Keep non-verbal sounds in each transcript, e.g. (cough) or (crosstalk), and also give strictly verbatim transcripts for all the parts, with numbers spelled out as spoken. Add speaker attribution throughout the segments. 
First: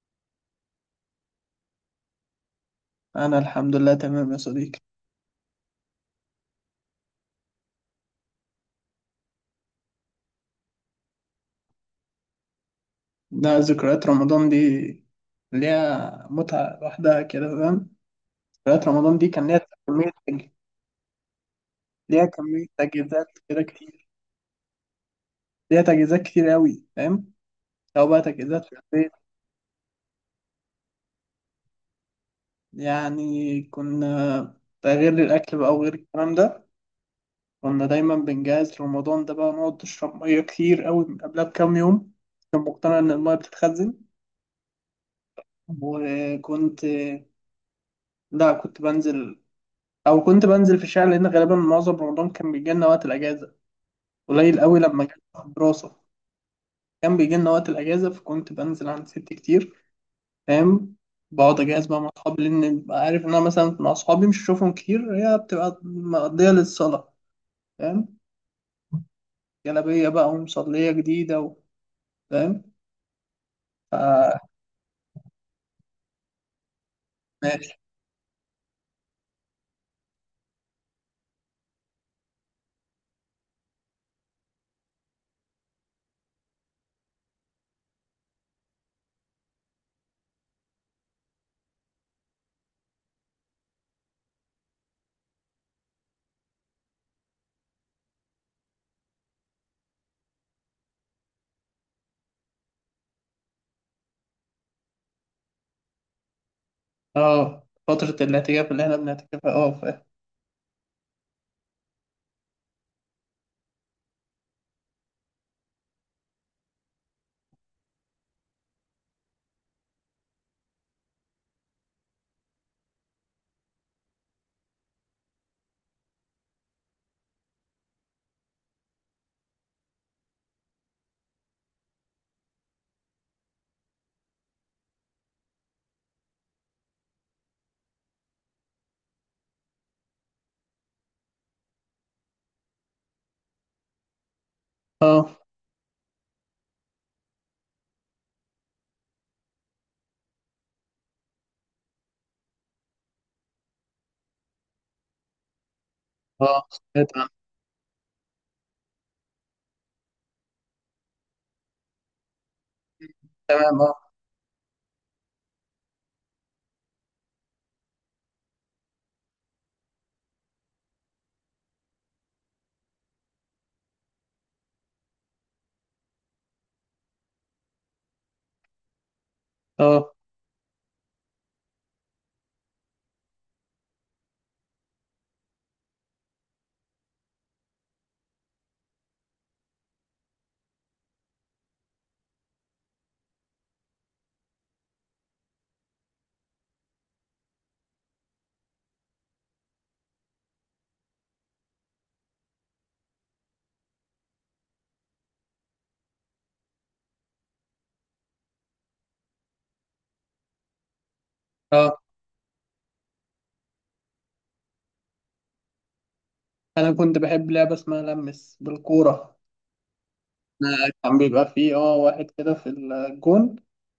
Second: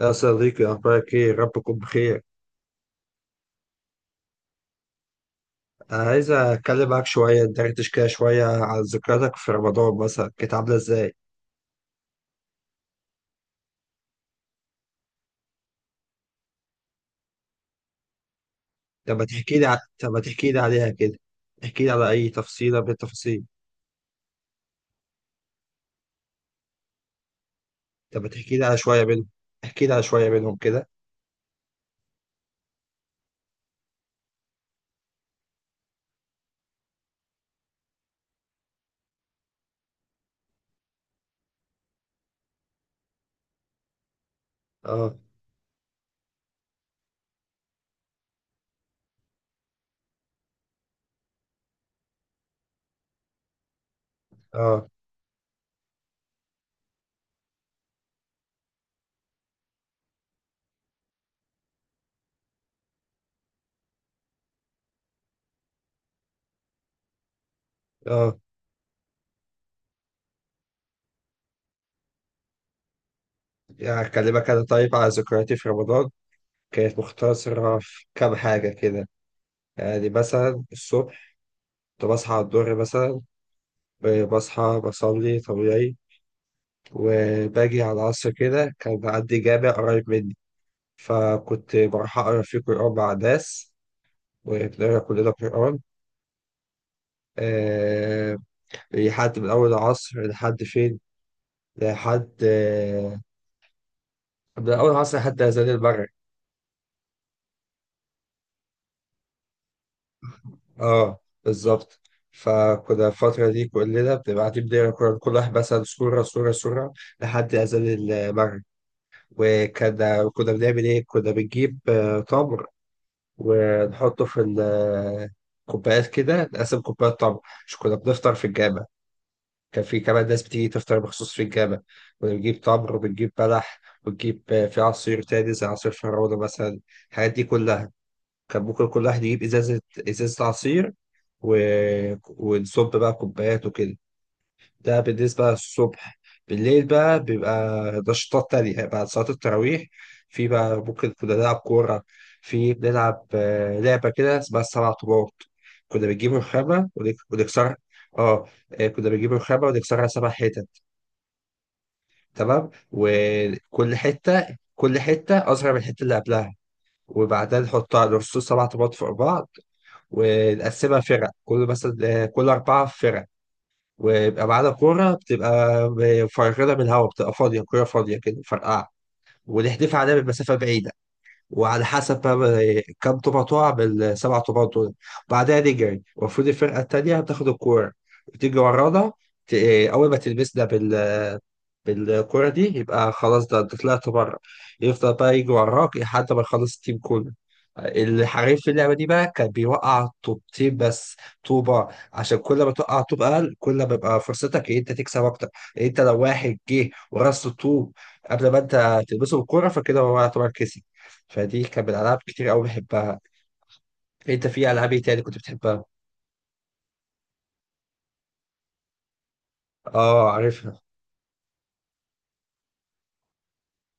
Speaker 1: يا صديقي، أخبارك إيه؟ ربكم بخير.
Speaker 2: أنا الحمد لله تمام يا صديقي.
Speaker 1: أنا عايز أتكلم معاك شوية ندردش كده شوية عن ذكرياتك في رمضان مثلا، كانت عاملة إزاي؟
Speaker 2: ده ذكريات رمضان دي ليها متعة لوحدها كده، فاهم. ذكريات
Speaker 1: طب
Speaker 2: رمضان
Speaker 1: ما
Speaker 2: دي كان
Speaker 1: تحكي
Speaker 2: ليها
Speaker 1: لي ع... طب
Speaker 2: كمية
Speaker 1: ما
Speaker 2: تج-
Speaker 1: تحكي لي عليها كده، احكي لي على
Speaker 2: ليها
Speaker 1: أي
Speaker 2: كمية
Speaker 1: تفصيلة من
Speaker 2: تجهيزات
Speaker 1: التفاصيل،
Speaker 2: كده كتير، ليها تجهيزات كتير أوي، فاهم. لو
Speaker 1: طب
Speaker 2: بقى
Speaker 1: ما تحكي لي
Speaker 2: تجهيزات
Speaker 1: على
Speaker 2: في
Speaker 1: شوية
Speaker 2: البيت،
Speaker 1: منهم، احكي لي على شوية منهم كده.
Speaker 2: يعني كنا، ده غير الأكل بقى وغير الكلام ده. كنا دايما بنجهز رمضان ده، بقى نقعد نشرب مية كتير أوي من قبلها بكام يوم. كنت مقتنع إن المية بتتخزن.
Speaker 1: آه،
Speaker 2: وكنت، لا، كنت بنزل او كنت بنزل في الشارع لان غالبا معظم رمضان كان بيجي لنا وقت الاجازه، قليل قوي
Speaker 1: آه،
Speaker 2: لما كان في الدراسه. كان بيجي لنا وقت الاجازه، فكنت بنزل عند ستي كتير، فاهم. بقعد اجهز بقى مع اصحابي لان ببقى عارف ان انا مثلا مع اصحابي مش هشوفهم كتير، هي بتبقى مقضيه للصلاه، فاهم.
Speaker 1: آه،
Speaker 2: جلابيه بقى ومصليه جديده و- فاهم
Speaker 1: يعني
Speaker 2: ف-
Speaker 1: أكلمك أنا طيب على ذكرياتي في رمضان، كانت
Speaker 2: ماشي.
Speaker 1: مختصرة في كام حاجة كده. يعني مثلا الصبح كنت بصحى على الظهر مثلا، ب- بصحى بصلي طبيعي. وباجي على العصر كده كان بعدي جامع قريب مني، فكنت بروح أقرأ فيه قرآن مع الناس وبنقرأ كلنا قرآن. أه. لحد من أول العصر لحد فين؟ لحد آه، من أول العصر لحد أذان المغرب.
Speaker 2: اه، فتره الاعتكاف اللي احنا بنعتكفها، اه فاهم.
Speaker 1: اه، بالظبط. فكنا الفترة دي كلنا بنبقى قاعدين بنقرا القرآن كل واحد مثلا سورة سورة سورة لحد أذان المغرب. وكنا كنا بنعمل إيه؟ كنا بنجيب آه، تمر، ونحطه في الكوبايات كده نقسم كوبايات تمر. مش كنا بنفطر في الجامع، كان في كمان ناس بتيجي تفطر مخصوص في الجامع. كنا بنجيب تمر وبنجيب بلح وبنجيب آه، في عصير تاني زي عصير فراولة مثلا. الحاجات دي كلها كان ممكن كل واحد يجيب إزازة إزازة عصير، و... ونصب بقى كوبايات وكده. ده
Speaker 2: اه.
Speaker 1: بالنسبة للصبح. بالليل بقى بيبقى نشاطات تانية بعد صلاة التراويح. في بقى ممكن كنا نلعب كورة. في بنلعب آه، لعبة كده اسمها السبع طوبات. كنا بنجيب
Speaker 2: اه
Speaker 1: الخامة
Speaker 2: سمعت
Speaker 1: ونك-
Speaker 2: عنها.
Speaker 1: ونكسرها. اه. آه، كنا بنجيب الخامة ونكسرها سبع حتت، تمام،
Speaker 2: تمام اه.
Speaker 1: وكل حتة كل حتة أصغر من الحتة اللي قبلها. وبعدها نحطها نرص سبع طوبات فوق بعض، ونقسمها فرق، كل مثلا آه، كل أربعة فرق. ويبقى معانا كورة بتبقى مفرغة من الهواء، بتبقى فاضية، كورة فاضية كده مفرقعة، ونحدفها
Speaker 2: اه.
Speaker 1: عليها من مسافة بعيدة. وعلى حسب بقى كم طوبة تقع بالسبع طوبات دول. بعدها نجري، المفروض الفرقة التانية بتاخد الكورة وتيجي ورانا. ت- أول ما تلمسنا بال بالكرة دي يبقى خلاص، ده انت طلعت بره. يفضل بقى يجي وراك لحد ما يخلص التيم كله. الحريف في اللعبة دي بقى كان بيوقع طوبتين بس، طوبة. عشان كل ما توقع طوب أقل، كل ما بيبقى فرصتك إن أنت تكسب أكتر. أنت لو واحد جه ورص الطوب قبل ما أنت تلبسه بالكورة، فكده هو يعتبر كسب. فدي كان
Speaker 2: اه.
Speaker 1: من الألعاب كتير أوي بحبها. أنت في ألعاب إيه تاني كنت بتحبها؟
Speaker 2: انا كنت بحب لعبه اسمها لمس بالكوره.
Speaker 1: آه، عارفها.
Speaker 2: كان بيبقى فيه اه واحد كده في الجون،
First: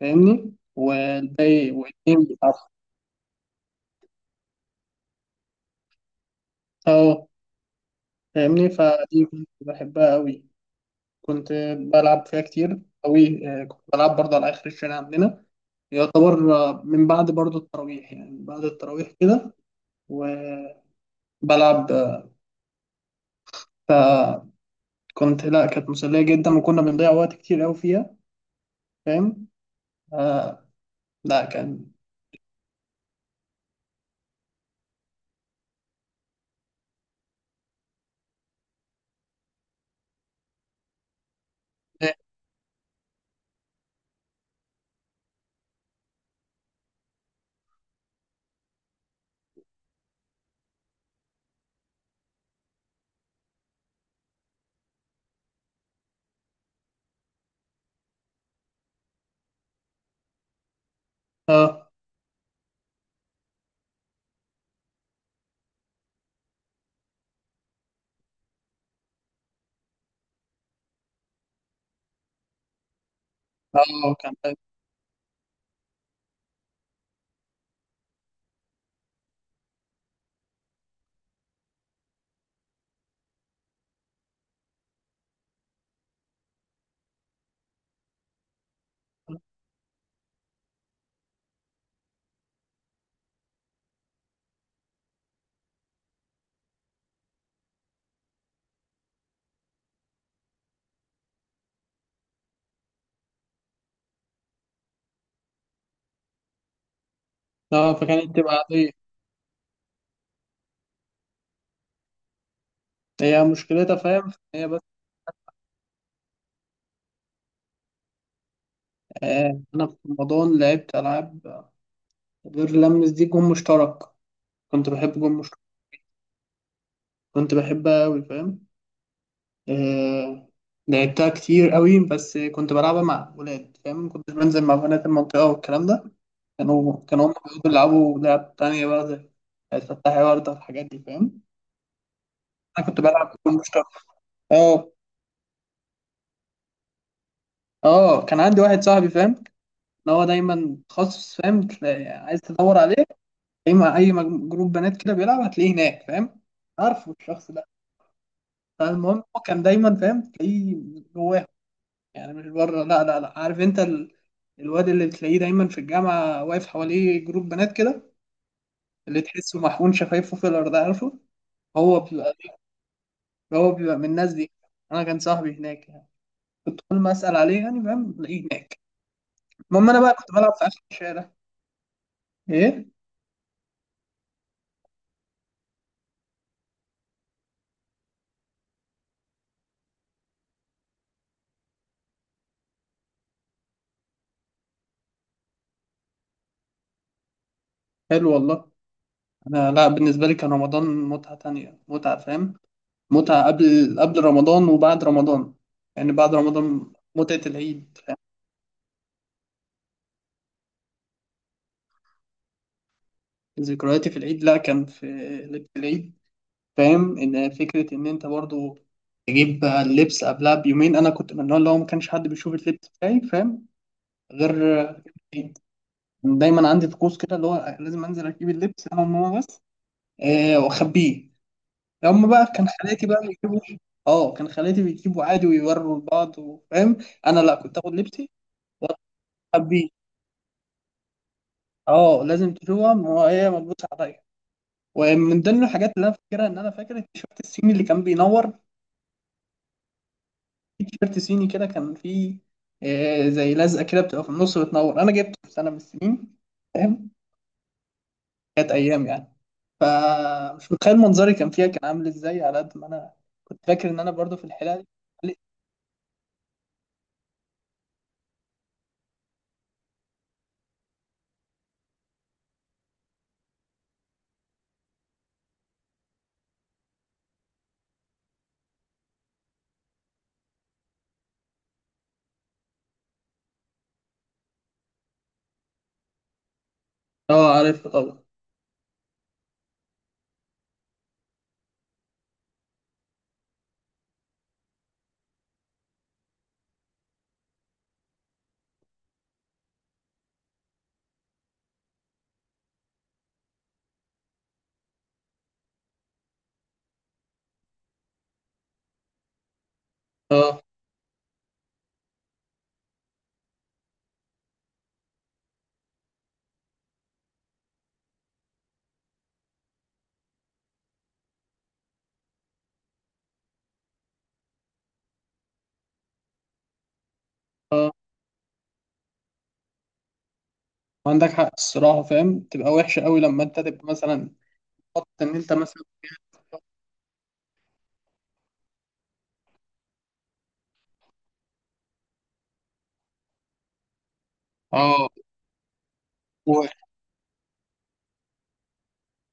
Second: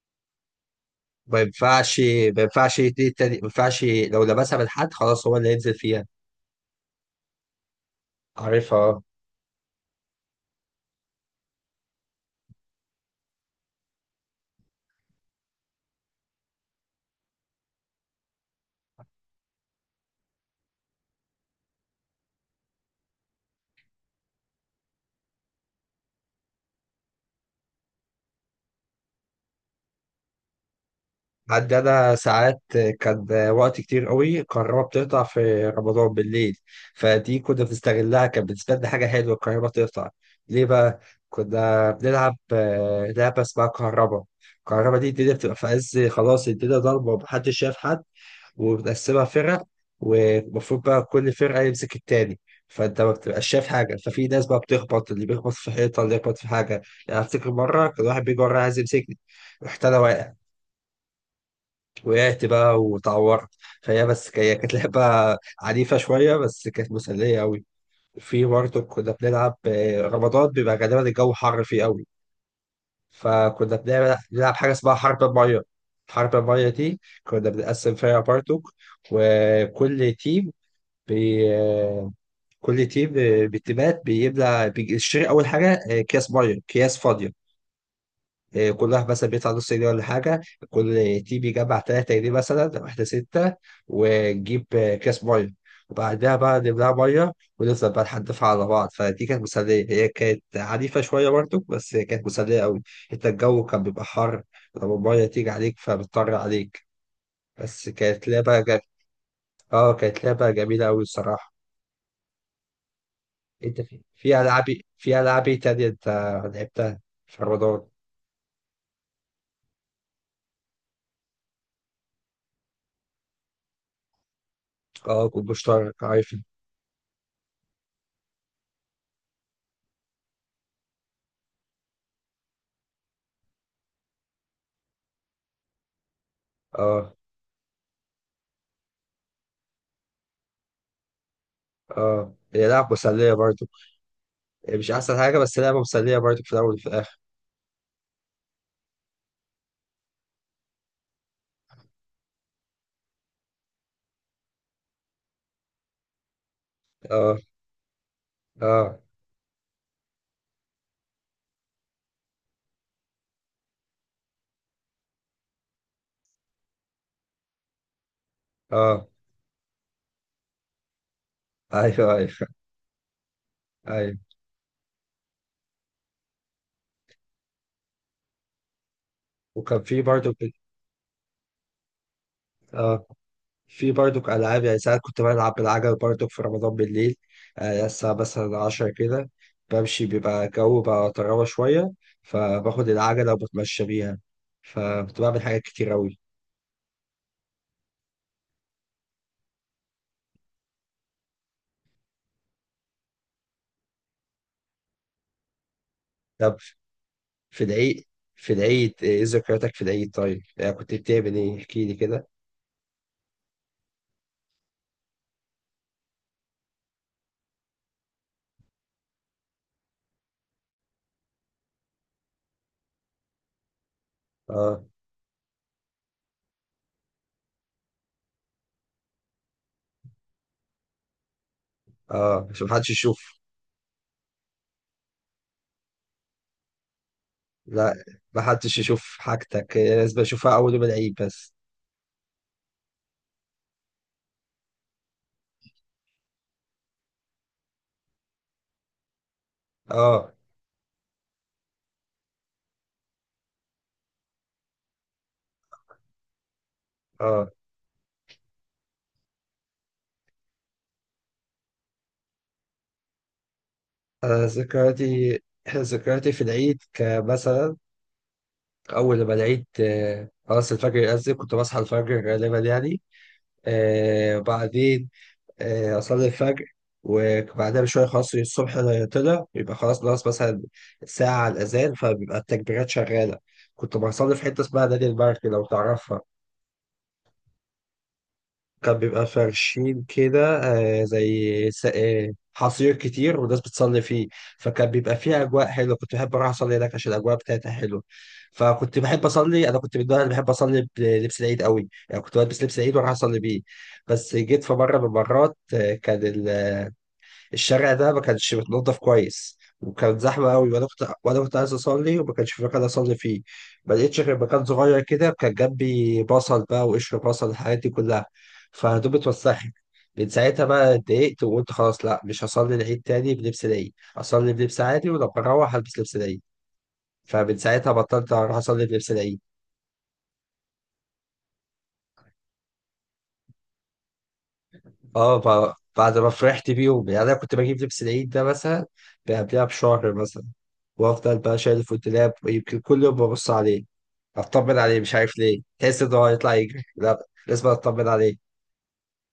Speaker 2: فاهمني،
Speaker 1: ما
Speaker 2: والباقي
Speaker 1: ينفعش
Speaker 2: واتنين
Speaker 1: ما
Speaker 2: بيلعبوا.
Speaker 1: ينفعش اتنين تاني، ما ينفعش لو لمسها من حد، خلاص هو اللي هينزل فيها.
Speaker 2: اه فاهمني،
Speaker 1: عارفها.
Speaker 2: فدي كنت بحبها أوي، كنت بلعب فيها كتير أوي. آه، كنت بلعب برضه على آخر الشارع عندنا، يعتبر آه، من بعد برضه التراويح، يعني من بعد التراويح كده. وبلعب آه، فكنت لا، كانت مسلية جدا وكنا بنضيع وقت كتير أوي فيها، فاهم. آه. لا.
Speaker 1: عندي
Speaker 2: كان
Speaker 1: أنا ساعات كان وقت كتير قوي الكهرباء بتقطع في رمضان بالليل، فدي كنا بنستغلها، كانت بالنسبة لنا حاجة حلوة الكهرباء تقطع. ليه بقى؟ كنا بنلعب آه، لعبة اسمها كهرباء. الكهرباء دي الدنيا بتبقى في عز خلاص، الدنيا ضلمة ومحدش شايف حد. وبنقسمها فرق، والمفروض بقى كل فرقة يمسك التاني. فانت ما بتبقاش شايف حاجه، ففي ناس بقى بتخبط، اللي بيخبط في حيطه، اللي بيخبط في حاجه. يعني افتكر مره كان واحد بيجي ورايا عايز يمسكني، رحت انا واقع.
Speaker 2: اه
Speaker 1: وقعت بقى واتعورت. فهي بس ك- هي كانت لعبة عنيفة شوية بس كانت مسلية أوي. في برضه كنا بنلعب، آه، رمضان بيبقى غالبا الجو حر فيه أوي، فكنا
Speaker 2: اه
Speaker 1: بنلعب
Speaker 2: كان
Speaker 1: بنلعب حاجة اسمها حرب المية. حرب المية دي كنا بنقسم فرقة برضه، وكل تيم بي آه، كل تيم آه، بالتيمات بيملى بيشتري أول حاجة آه، أكياس مية، أكياس فاضية. إيه، كل واحد مثلا بيدفع نص جنيه ولا حاجة، كل تيم يجمع تلاتة جنيه مثلا، واحدة ستة. ونجيب آه، كاس مية، وبعدها بقى نملاها مية، ونفضل بقى نحدفها على بعض. فدي كانت مسلية، هي كانت عنيفة شوية برضه بس هي كانت مسلية أوي. أنت الجو كان بيبقى حر، لما المية تيجي عليك فبتطر عليك. بس
Speaker 2: اه
Speaker 1: كانت
Speaker 2: فكانت تبقى
Speaker 1: لعبة جا...
Speaker 2: عادية.
Speaker 1: اه، كانت لعبة جميلة أوي الصراحة.
Speaker 2: هي
Speaker 1: أنت
Speaker 2: مشكلتها،
Speaker 1: في
Speaker 2: فاهم،
Speaker 1: في ألعاب
Speaker 2: هي بس.
Speaker 1: في ألعاب إيه تانية أنت لعبتها في رمضان؟
Speaker 2: آه، انا في رمضان لعبت العاب غير لمس دي، جون مشترك. كنت بحب
Speaker 1: اه،
Speaker 2: جون
Speaker 1: كنت
Speaker 2: مشترك،
Speaker 1: مشترك، عارف.
Speaker 2: كنت بحبها قوي، فاهم. آه، لعبتها كتير قوي، بس كنت بلعبها مع ولاد، فاهم. ما كنتش بنزل مع بنات المنطقة والكلام ده. كانوا
Speaker 1: اه.
Speaker 2: كانوا هم بيقعدوا يلعبوا لعب تانية بقى زي فتحي وردة الحاجات دي، فاهم.
Speaker 1: اه، هي
Speaker 2: انا
Speaker 1: لعبة
Speaker 2: كنت بلعب
Speaker 1: مسلية
Speaker 2: جون
Speaker 1: برضو.
Speaker 2: مشترك.
Speaker 1: هي مش
Speaker 2: اه.
Speaker 1: أحسن حاجة بس لعبة مسلية برضو في الأول وفي الآخر.
Speaker 2: اه، كان عندي واحد صاحبي، فاهم، ان هو دايما تخصص، فاهم. تلاقي- عايز تدور عليه، اي ما اي مج- جروب بنات كده بيلعب هتلاقيه هناك، فاهم. عارفه
Speaker 1: اه،
Speaker 2: الشخص ده.
Speaker 1: اه،
Speaker 2: فالمهم هو كان دايما، فاهم، تلاقيه جواه، يعني مش بره، لا لا لا. عارف انت ال... الواد اللي بتلاقيه دايما في الجامعه واقف حواليه جروب بنات كده،
Speaker 1: اه،
Speaker 2: اللي تحسه محقون شفايفه في الارض، عارفه.
Speaker 1: (laughs)
Speaker 2: هو
Speaker 1: أيوه،
Speaker 2: بيبقى
Speaker 1: أيوه،
Speaker 2: هو بيبقى من
Speaker 1: أيوه،
Speaker 2: الناس دي. انا كان صاحبي هناك، يعني كنت كل ما اسال عليه يعني فاهم تلاقيه هناك.
Speaker 1: وكان
Speaker 2: المهم انا
Speaker 1: في
Speaker 2: بقى كنت
Speaker 1: برضو
Speaker 2: بلعب
Speaker 1: ك-
Speaker 2: في اخر الشارع، ايه.
Speaker 1: اه، في برضو ألعاب. يعني ساعات كنت بلعب بالعجل برضو في رمضان بالليل. آه الساعة مثلا عشرة كده، بمشي بيبقى الجو بقى طراوة شوية، فباخد العجلة وبتمشى بيها. فكنت بعمل حاجات كتير أوي.
Speaker 2: حلو والله. انا لا، بالنسبه لي كان رمضان متعه تانية، متعه فاهم، متعة قبل قبل رمضان وبعد رمضان. يعني بعد
Speaker 1: طب
Speaker 2: رمضان متعة
Speaker 1: في
Speaker 2: العيد،
Speaker 1: العيد
Speaker 2: فاهم؟
Speaker 1: في العيد إيه ذكرياتك في العيد طيب؟ يعني كنت بتعمل إيه؟ احكيلي كده.
Speaker 2: ذكرياتي في العيد، لا كان في لبس العيد، فاهم، ان فكرة ان انت برضو تجيب بقى اللبس قبلها بيومين. انا كنت من النوع اللي هو ما كانش حد بيشوف اللبس بتاعي، فاهم، غير
Speaker 1: اه،
Speaker 2: العيد. دايما عندي طقوس كده اللي هو لازم انزل اجيب اللبس انا وماما بس. آه واخبيه. هم
Speaker 1: اه،
Speaker 2: بقى
Speaker 1: عشان
Speaker 2: كان
Speaker 1: محدش
Speaker 2: خالاتي بقى
Speaker 1: يشوف.
Speaker 2: بيجيبوا. اه، كان خالاتي بيجيبوا عادي ويوروا لبعض وفاهم. انا لا، كنت
Speaker 1: لا،
Speaker 2: اخد لبسي
Speaker 1: محدش يشوف حاجتك،
Speaker 2: واخبيه.
Speaker 1: لازم اشوفها اول يوم العيد بس.
Speaker 2: اه، لازم تشوفهم وهي ملبوسة عليا. ومن ضمن الحاجات اللي انا فاكرها ان انا فاكر التيشيرت الصيني اللي كان بينور.
Speaker 1: اه،
Speaker 2: في تيشيرت صيني كده كان فيه آه، زي لزقة كده بتبقى في النص بتنور. انا جبته في سنة من السنين، فاهم.
Speaker 1: اه،
Speaker 2: كانت ايام يعني. فمش متخيل منظري كان فيها، كان عامل ازاي، على قد ما انا كنت فاكر ان انا برضو في
Speaker 1: انا
Speaker 2: الحلقة دي.
Speaker 1: ذكرياتي ذكرياتي في العيد كمثلا، اول ما العيد آه، خلاص الفجر يأذن كنت بصحى الفجر غالبا يعني. آه بعدين آه اصلي الفجر. وبعدها بشويه خلاص الصبح طلع، يبقى خلاص ناقص مثلا ساعه على الاذان، فبيبقى التكبيرات شغاله. كنت بصلي في حته اسمها نادي المرج لو تعرفها.
Speaker 2: اه، عارف طبعا.
Speaker 1: كان بيبقى فرشين كده، آه، زي س- آه، حصير كتير والناس بتصلي فيه. فكان بيبقى فيه أجواء حلوة، كنت بحب أروح أصلي هناك عشان الأجواء بتاعتها حلوة. فكنت بحب أصلي، أنا كنت من النوع اللي بحب أصلي بلبس العيد قوي، يعني كنت بلبس لبس العيد وأروح أصلي بيه. بس جيت في مرة من المرات آه، كان الشارع ده ما كانش متنضف كويس، وكانت زحمه
Speaker 2: اه.
Speaker 1: قوي، وانا كنت وانا كنت عايز اصلي وما كانش في مكان اصلي فيه. ما لقيتش غير مكان صغير كده كان جنبي بصل بقى، وقشر بصل، الحاجات دي كلها، فهدومي اتوسخت. من ساعتها بقى اتضايقت وقلت خلاص، لا مش هصلي العيد تاني بلبس العيد، اصلي بلبس عادي ولما اروح هلبس لبس العيد. فمن
Speaker 2: اه،
Speaker 1: ساعتها بطلت اروح اصلي بلبس العيد.
Speaker 2: عندك حق الصراحة، فاهم، تبقى وحشة قوي لما انت تبقى مثلا، حط ان
Speaker 1: اه.
Speaker 2: انت
Speaker 1: ب-
Speaker 2: مثلا.
Speaker 1: بعد ما فرحت بيهم، يعني انا كنت بجيب لبس العيد ده مثلا قبلها بشهر مثلا، وافضل بقى شايل في الدولاب يمكن كل يوم ببص عليه اطمن عليه،
Speaker 2: اه،
Speaker 1: مش عارف ليه تحس ان هو هيطلع يجري، لا لازم اطمن عليه.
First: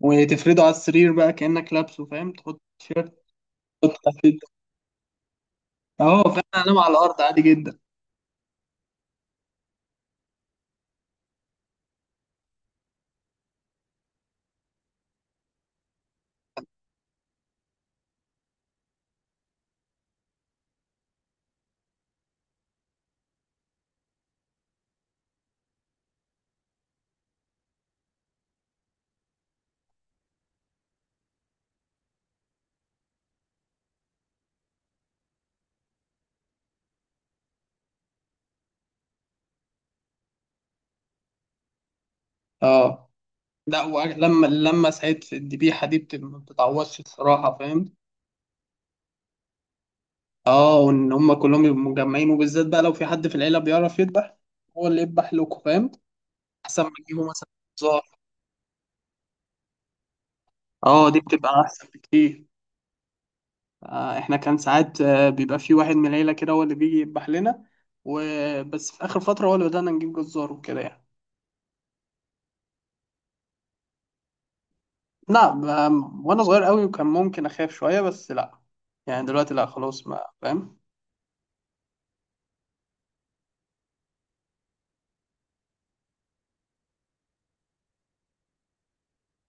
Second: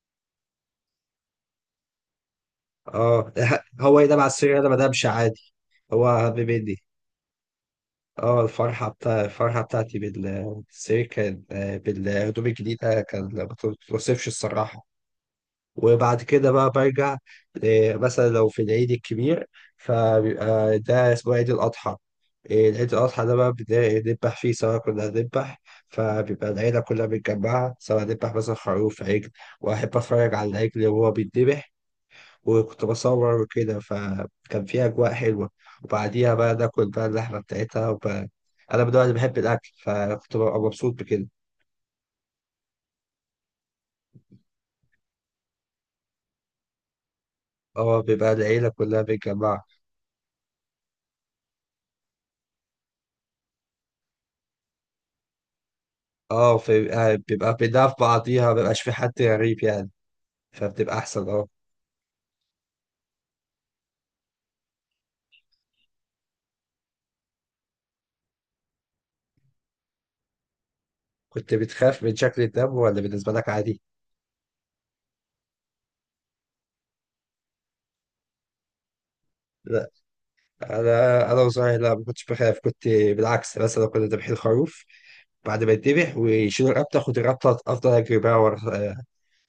Speaker 2: وتفرده على السرير بقى كأنك لابسه، فاهم، تحط تيشيرت،
Speaker 1: اه. (laughs)
Speaker 2: تحط
Speaker 1: هو ينام
Speaker 2: تحت.
Speaker 1: على السرير انا ما انامش عادي، هو
Speaker 2: اه
Speaker 1: اهم
Speaker 2: فاهم،
Speaker 1: مني.
Speaker 2: انام على الارض عادي جدا.
Speaker 1: اه، الفرحه بتاع الفرحه بتاعتي بال- بالسرير كان آه، بالهدوم الجديده كان ما توصفش الصراحه. وبعد كده بقى برجع. آه، مثلا لو في العيد الكبير، فبيبقى ده اسمه عيد الأضحى. آه، عيد الأضحى ده بقى بنذبح فيه، سواء كنا هنذبح، فبيبقى العيلة كلها متجمعة، سواء نذبح مثلا خروف، عجل، وأحب أتفرج على العجل وهو بيتذبح، وكنت بصور وكده، فكان فيه أجواء حلوة. وبعديها بقى ناكل بقى اللحمة بتاعتها وب... أنا من النوع اللي بحب الأكل، فكنت ببقى مبسوط بكده.
Speaker 2: اه لا، ولما لما سعيد في الذبيحه دي بت- ما بتتعوضش الصراحه، فاهم.
Speaker 1: اه، بيبقى العيلة كلها متجمعة.
Speaker 2: اه، وان هم كلهم يبقوا مجمعين، وبالذات بقى لو في حد في العيله بيعرف يذبح، هو اللي يذبح لكم، فاهم.
Speaker 1: اه،
Speaker 2: احسن ما
Speaker 1: فبيبقى
Speaker 2: تجيبوا مثلا
Speaker 1: بيبقى بيدافع
Speaker 2: زار.
Speaker 1: بعضيها، مبيبقاش في حد غريب يعني. فبتبقى
Speaker 2: اه دي
Speaker 1: احسن اه
Speaker 2: بتبقى احسن بكتير. آه، احنا كان ساعات، آه، بيبقى في واحد من العيله كده هو اللي بيجي يذبح لنا. وبس في اخر فتره هو اللي بدانا نجيب جزار وكده يعني.
Speaker 1: كنت بتخاف من شكل الدب ولا بالنسبه لك عادي؟
Speaker 2: نعم. أم، وانا صغير قوي وكان ممكن اخاف شويه، بس لا. يعني دلوقتي لا،
Speaker 1: لا،
Speaker 2: خلاص ما فاهم.
Speaker 1: انا انا وصغير، لا ما كنتش بخاف، كنت بالعكس. مثلا كنا ذابحين خروف، بعد ما يتذبح ويشيلوا الرابطه، كنت الرابطه افضل اجري بقى ورا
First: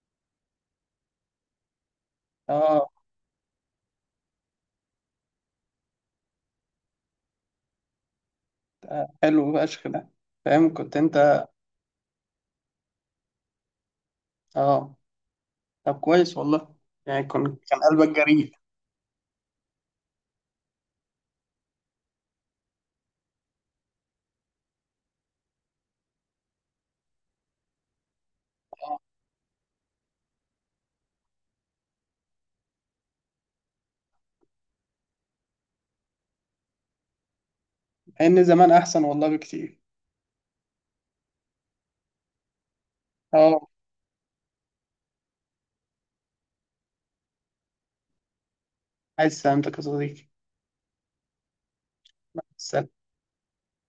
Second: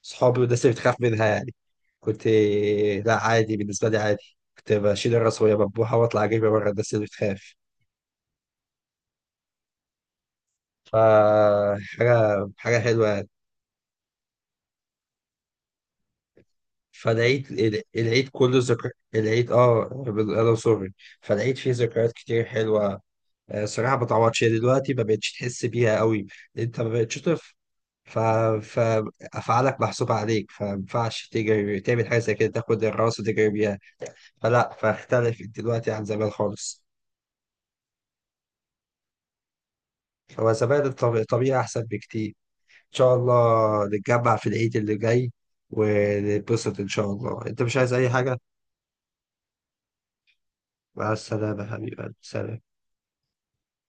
Speaker 1: صحابي والناس اللي بتخاف منها يعني. كنت
Speaker 2: اه.
Speaker 1: لا عادي بالنسبه لي عادي، كنت بشيل الراس وهي مذبوحه واطلع اجري ورا الناس اللي بتخاف.
Speaker 2: آه، حلو فشخ ده، فاهم، كنت انت.
Speaker 1: فحاجه حاجه حلوه.
Speaker 2: اه. طب كويس والله. يعني
Speaker 1: فالعيد
Speaker 2: كنت كان
Speaker 1: ال-
Speaker 2: قلبك
Speaker 1: العيد
Speaker 2: جريء.
Speaker 1: كله ذكر. العيد اه بال- انا سوري. فالعيد فيه ذكريات كتير حلوه. آه، صراحه ما تعوضش، هي دلوقتي ما بقتش تحس بيها قوي، انت ما بقتش طفل. ف...
Speaker 2: آه.
Speaker 1: فافعالك محسوبه عليك، فما ينفعش تجري تعمل حاجه زي كده تاخد الراس وتجري بيها. فلا، فاختلفت دلوقتي عن زمان خالص.
Speaker 2: ان زمان احسن والله بكتير.
Speaker 1: هو زمان الطب- الطبيعه احسن بكتير. ان شاء
Speaker 2: اه،
Speaker 1: الله نتجمع في العيد اللي جاي ونتبسط ان شاء الله. انت مش عايز اي حاجه؟
Speaker 2: عايز سلامتك يا صديقي.
Speaker 1: مع السلامه حبيبي، سلام.
Speaker 2: سلام.